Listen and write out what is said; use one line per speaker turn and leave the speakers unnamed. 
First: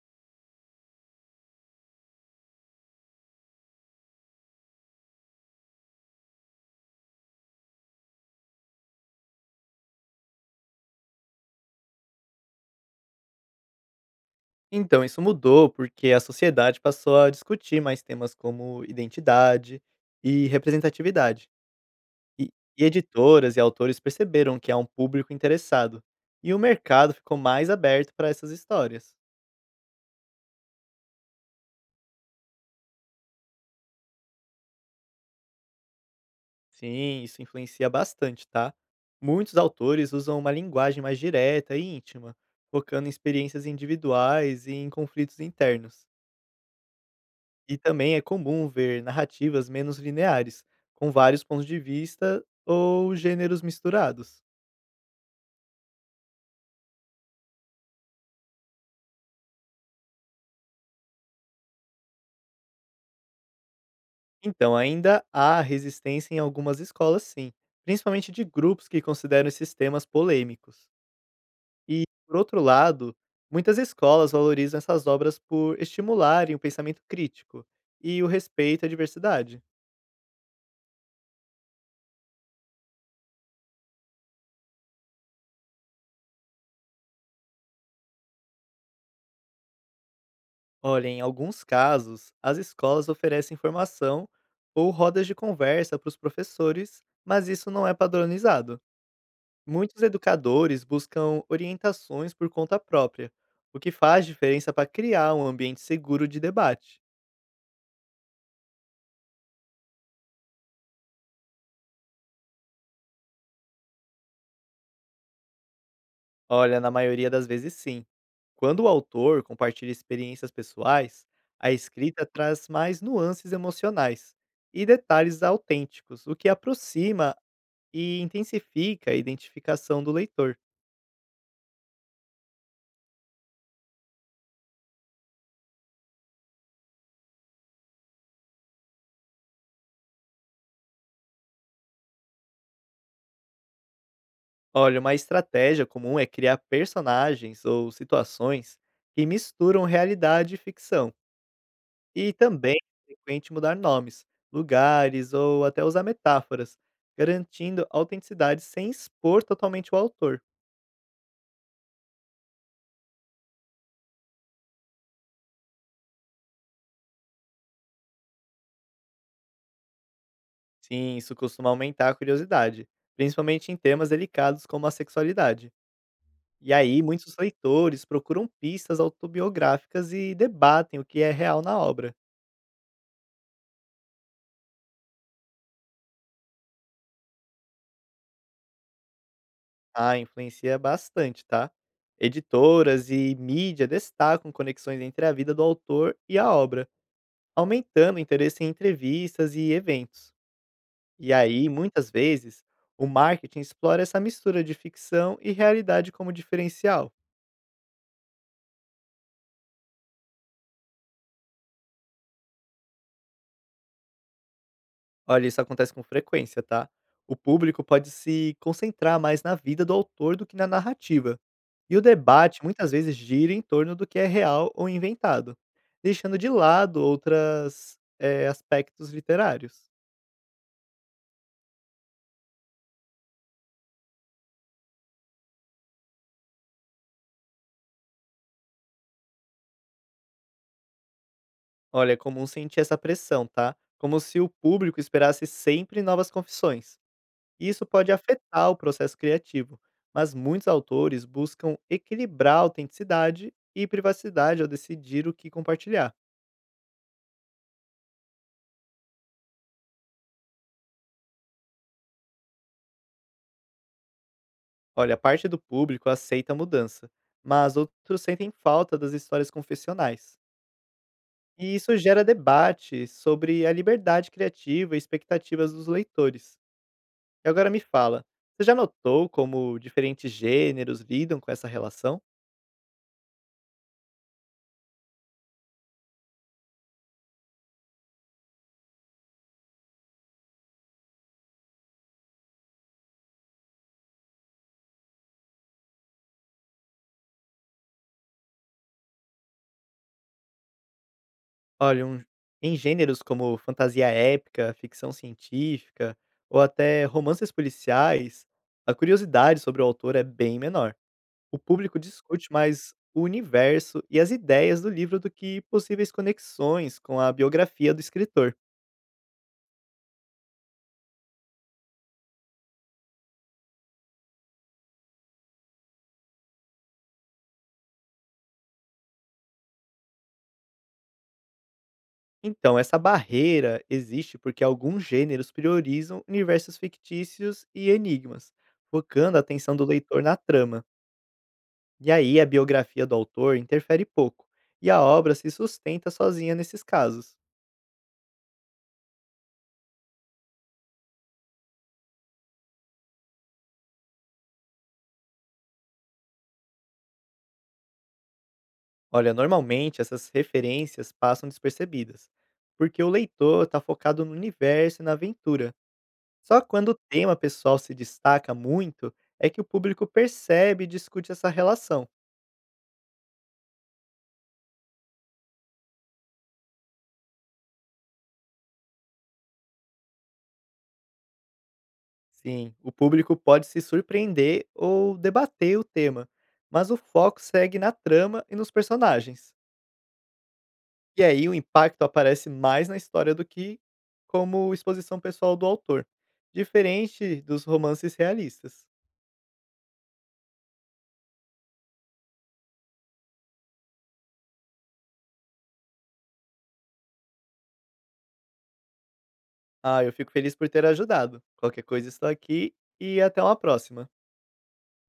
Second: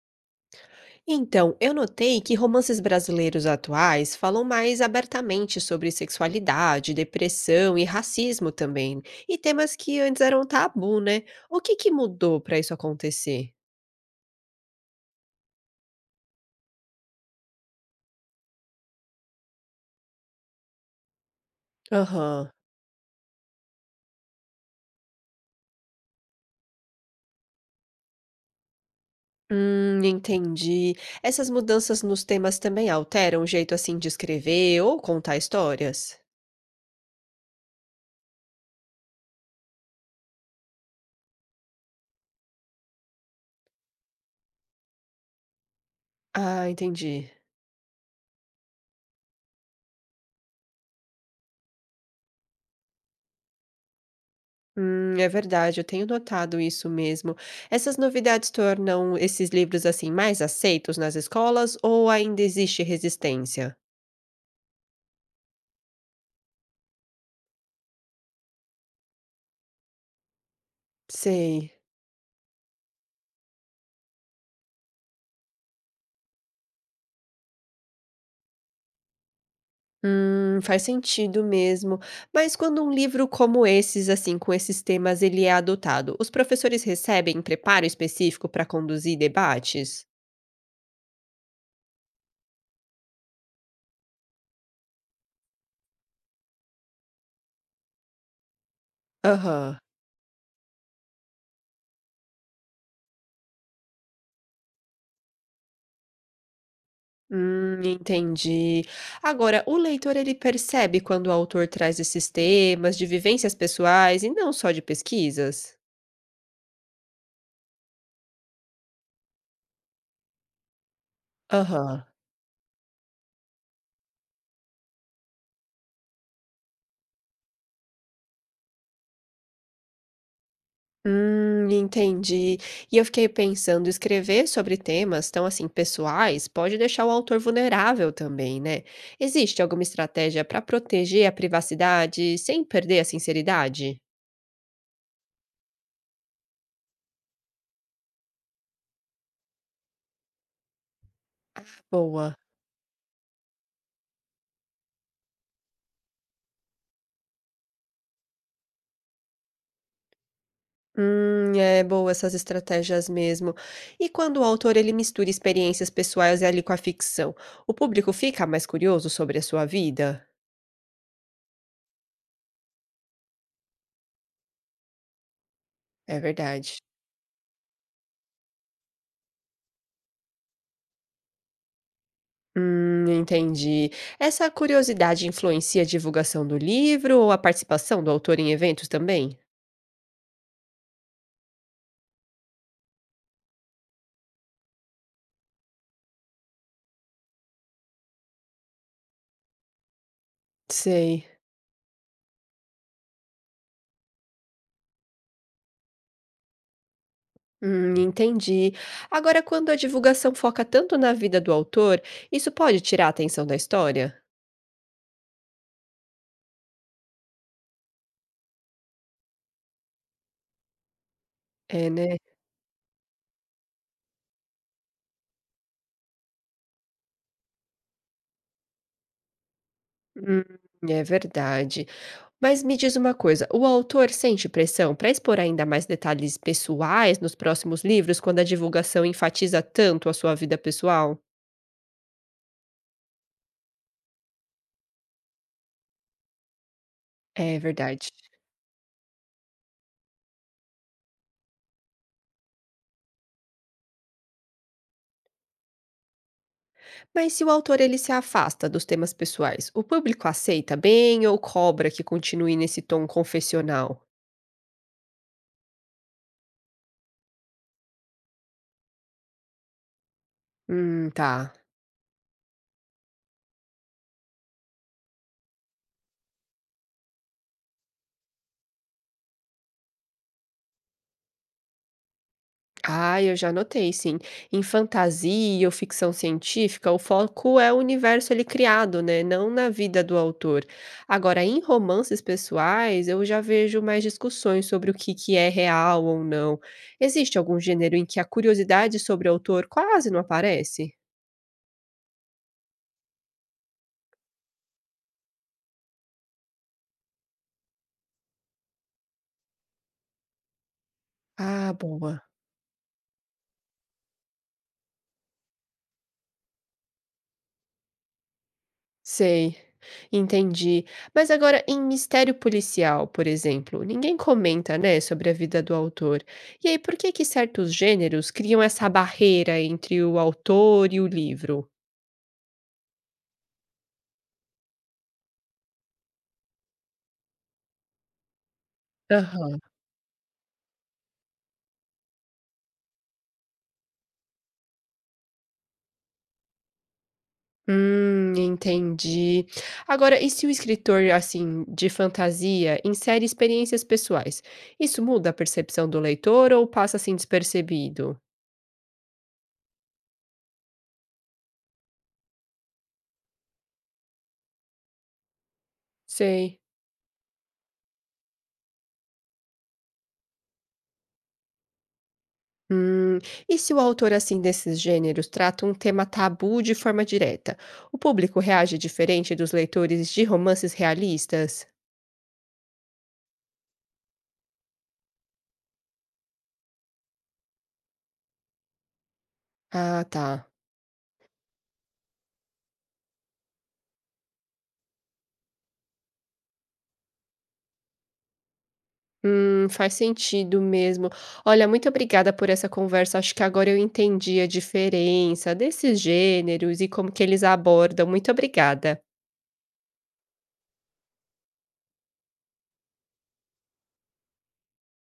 Então, eu notei que romances brasileiros atuais falam mais abertamente sobre sexualidade, depressão e racismo também, e temas que antes eram tabu, né? O que mudou para isso acontecer?
Então, isso mudou porque a sociedade passou a discutir mais temas como identidade e representatividade. E,
Aham.
e editoras e autores perceberam que há um público interessado. E o mercado ficou mais aberto para essas histórias.
Entendi. Essas mudanças nos temas também alteram o jeito assim de escrever ou contar histórias?
Sim, isso influencia bastante, tá? Muitos autores usam uma linguagem mais direta e íntima, focando em experiências individuais e em conflitos internos.
Ah, entendi.
E também é comum ver narrativas menos lineares, com vários pontos de vista ou gêneros misturados.
É verdade, eu tenho notado isso mesmo. Essas novidades tornam esses livros assim mais aceitos nas escolas ou ainda existe resistência?
Então, ainda há resistência em algumas escolas, sim, principalmente de grupos que consideram esses temas polêmicos.
Sei.
E, por outro lado, muitas escolas valorizam essas obras por estimularem o pensamento crítico e o respeito à diversidade.
Faz sentido mesmo. Mas quando um livro como esses, assim, com esses temas, ele é adotado, os professores recebem preparo específico para conduzir debates?
Olha, em alguns casos, as escolas oferecem formação ou rodas de conversa para os professores, mas isso não é padronizado.
Aham.
Muitos educadores buscam orientações por conta própria, o que faz diferença para criar um ambiente seguro de debate.
Entendi. Agora, o leitor ele percebe quando o autor traz esses temas de vivências pessoais e não só de pesquisas?
Olha, na maioria das vezes, sim. Quando o autor compartilha experiências pessoais, a
Aham.
escrita traz mais nuances emocionais e detalhes autênticos, o que aproxima e intensifica a identificação do leitor.
Entendi. E eu fiquei pensando, escrever sobre temas tão assim pessoais pode deixar o autor vulnerável também, né? Existe alguma estratégia para proteger a privacidade sem perder a sinceridade?
Olha, uma estratégia comum é criar personagens ou situações que misturam realidade e ficção.
Ah,
E
boa.
também é frequente mudar nomes, lugares ou até usar metáforas, garantindo autenticidade sem expor totalmente o autor.
É boa essas estratégias mesmo. E quando o autor ele mistura experiências pessoais ali com a ficção, o público fica mais curioso sobre a sua vida?
Sim, isso costuma aumentar a curiosidade, principalmente em temas delicados como a sexualidade.
É
E
verdade.
aí, muitos leitores procuram pistas autobiográficas e debatem o que é real na obra.
Entendi. Essa curiosidade influencia a divulgação do livro ou a participação do autor em eventos também?
Ah, influencia bastante, tá? Editoras e mídia destacam conexões entre a vida do autor e a obra, aumentando o interesse em entrevistas e eventos.
Sei.
E aí, muitas vezes, o marketing explora essa mistura de ficção e realidade como diferencial.
Entendi. Agora, quando a divulgação foca tanto na vida do autor, isso pode tirar a atenção da história?
Olha, isso acontece com frequência, tá? O público pode se concentrar mais na vida do autor do que na narrativa.
É,
E o
né?
debate muitas vezes gira em torno do que é real ou inventado, deixando de lado outros aspectos literários.
Hum, é verdade. Mas me diz uma coisa, o autor sente pressão para expor ainda mais detalhes pessoais nos próximos livros quando a divulgação enfatiza tanto a sua vida pessoal?
Olha, é comum sentir essa pressão, tá? Como se o público esperasse sempre novas confissões.
É
E isso
verdade.
pode afetar o processo criativo, mas muitos autores buscam equilibrar a autenticidade e privacidade ao decidir o que compartilhar.
Mas se o autor ele se afasta dos temas pessoais, o público aceita bem ou cobra que continue nesse tom confessional?
Olha, parte do público aceita a mudança, mas outros sentem falta das histórias confessionais.
Tá.
E isso gera debate sobre a liberdade criativa e expectativas dos leitores. E agora me fala, você já notou como diferentes gêneros lidam com essa relação?
Ah, eu já notei, sim. Em fantasia ou ficção científica, o foco é o universo ele criado, né? Não na vida do autor. Agora, em romances pessoais, eu já vejo mais discussões sobre o que é real ou não. Existe algum gênero em que a curiosidade sobre o autor quase não aparece?
Olha, em gêneros como fantasia épica, ficção científica ou até romances policiais, a curiosidade sobre o autor é bem menor. O
Ah,
público
boa.
discute mais o universo e as ideias do livro do que possíveis conexões com a biografia do escritor.
Sei. Entendi. Mas agora, em Mistério Policial, por exemplo, ninguém comenta, né, sobre a vida do autor. E aí, por que certos gêneros criam essa barreira entre o autor e o livro?
Então, essa barreira existe porque alguns gêneros priorizam universos fictícios e enigmas, focando a
Aham.
atenção do leitor na trama. E aí a biografia do autor interfere pouco, e a obra se sustenta sozinha nesses casos.
Entendi. Agora, e se o escritor, assim, de fantasia insere experiências pessoais? Isso muda a percepção do leitor ou passa assim despercebido?
Olha, normalmente essas referências passam despercebidas, porque o leitor está focado no universo e na aventura.
Sei.
Só quando o tema pessoal se destaca muito é que o público percebe e discute essa relação.
Hum, e se o autor assim desses gêneros trata um tema tabu de forma direta, o público reage diferente dos leitores de romances realistas?
Sim, o público pode se surpreender ou debater o tema, mas o foco segue na trama e nos personagens.
Ah, tá.
E aí o impacto aparece mais na história do que como exposição pessoal do autor, diferente dos romances realistas.
Faz sentido mesmo. Olha, muito obrigada por essa conversa. Acho que agora eu entendi a diferença desses gêneros e como que eles abordam. Muito obrigada.
Ah, eu fico feliz por ter ajudado. Qualquer coisa, estou aqui e até uma próxima.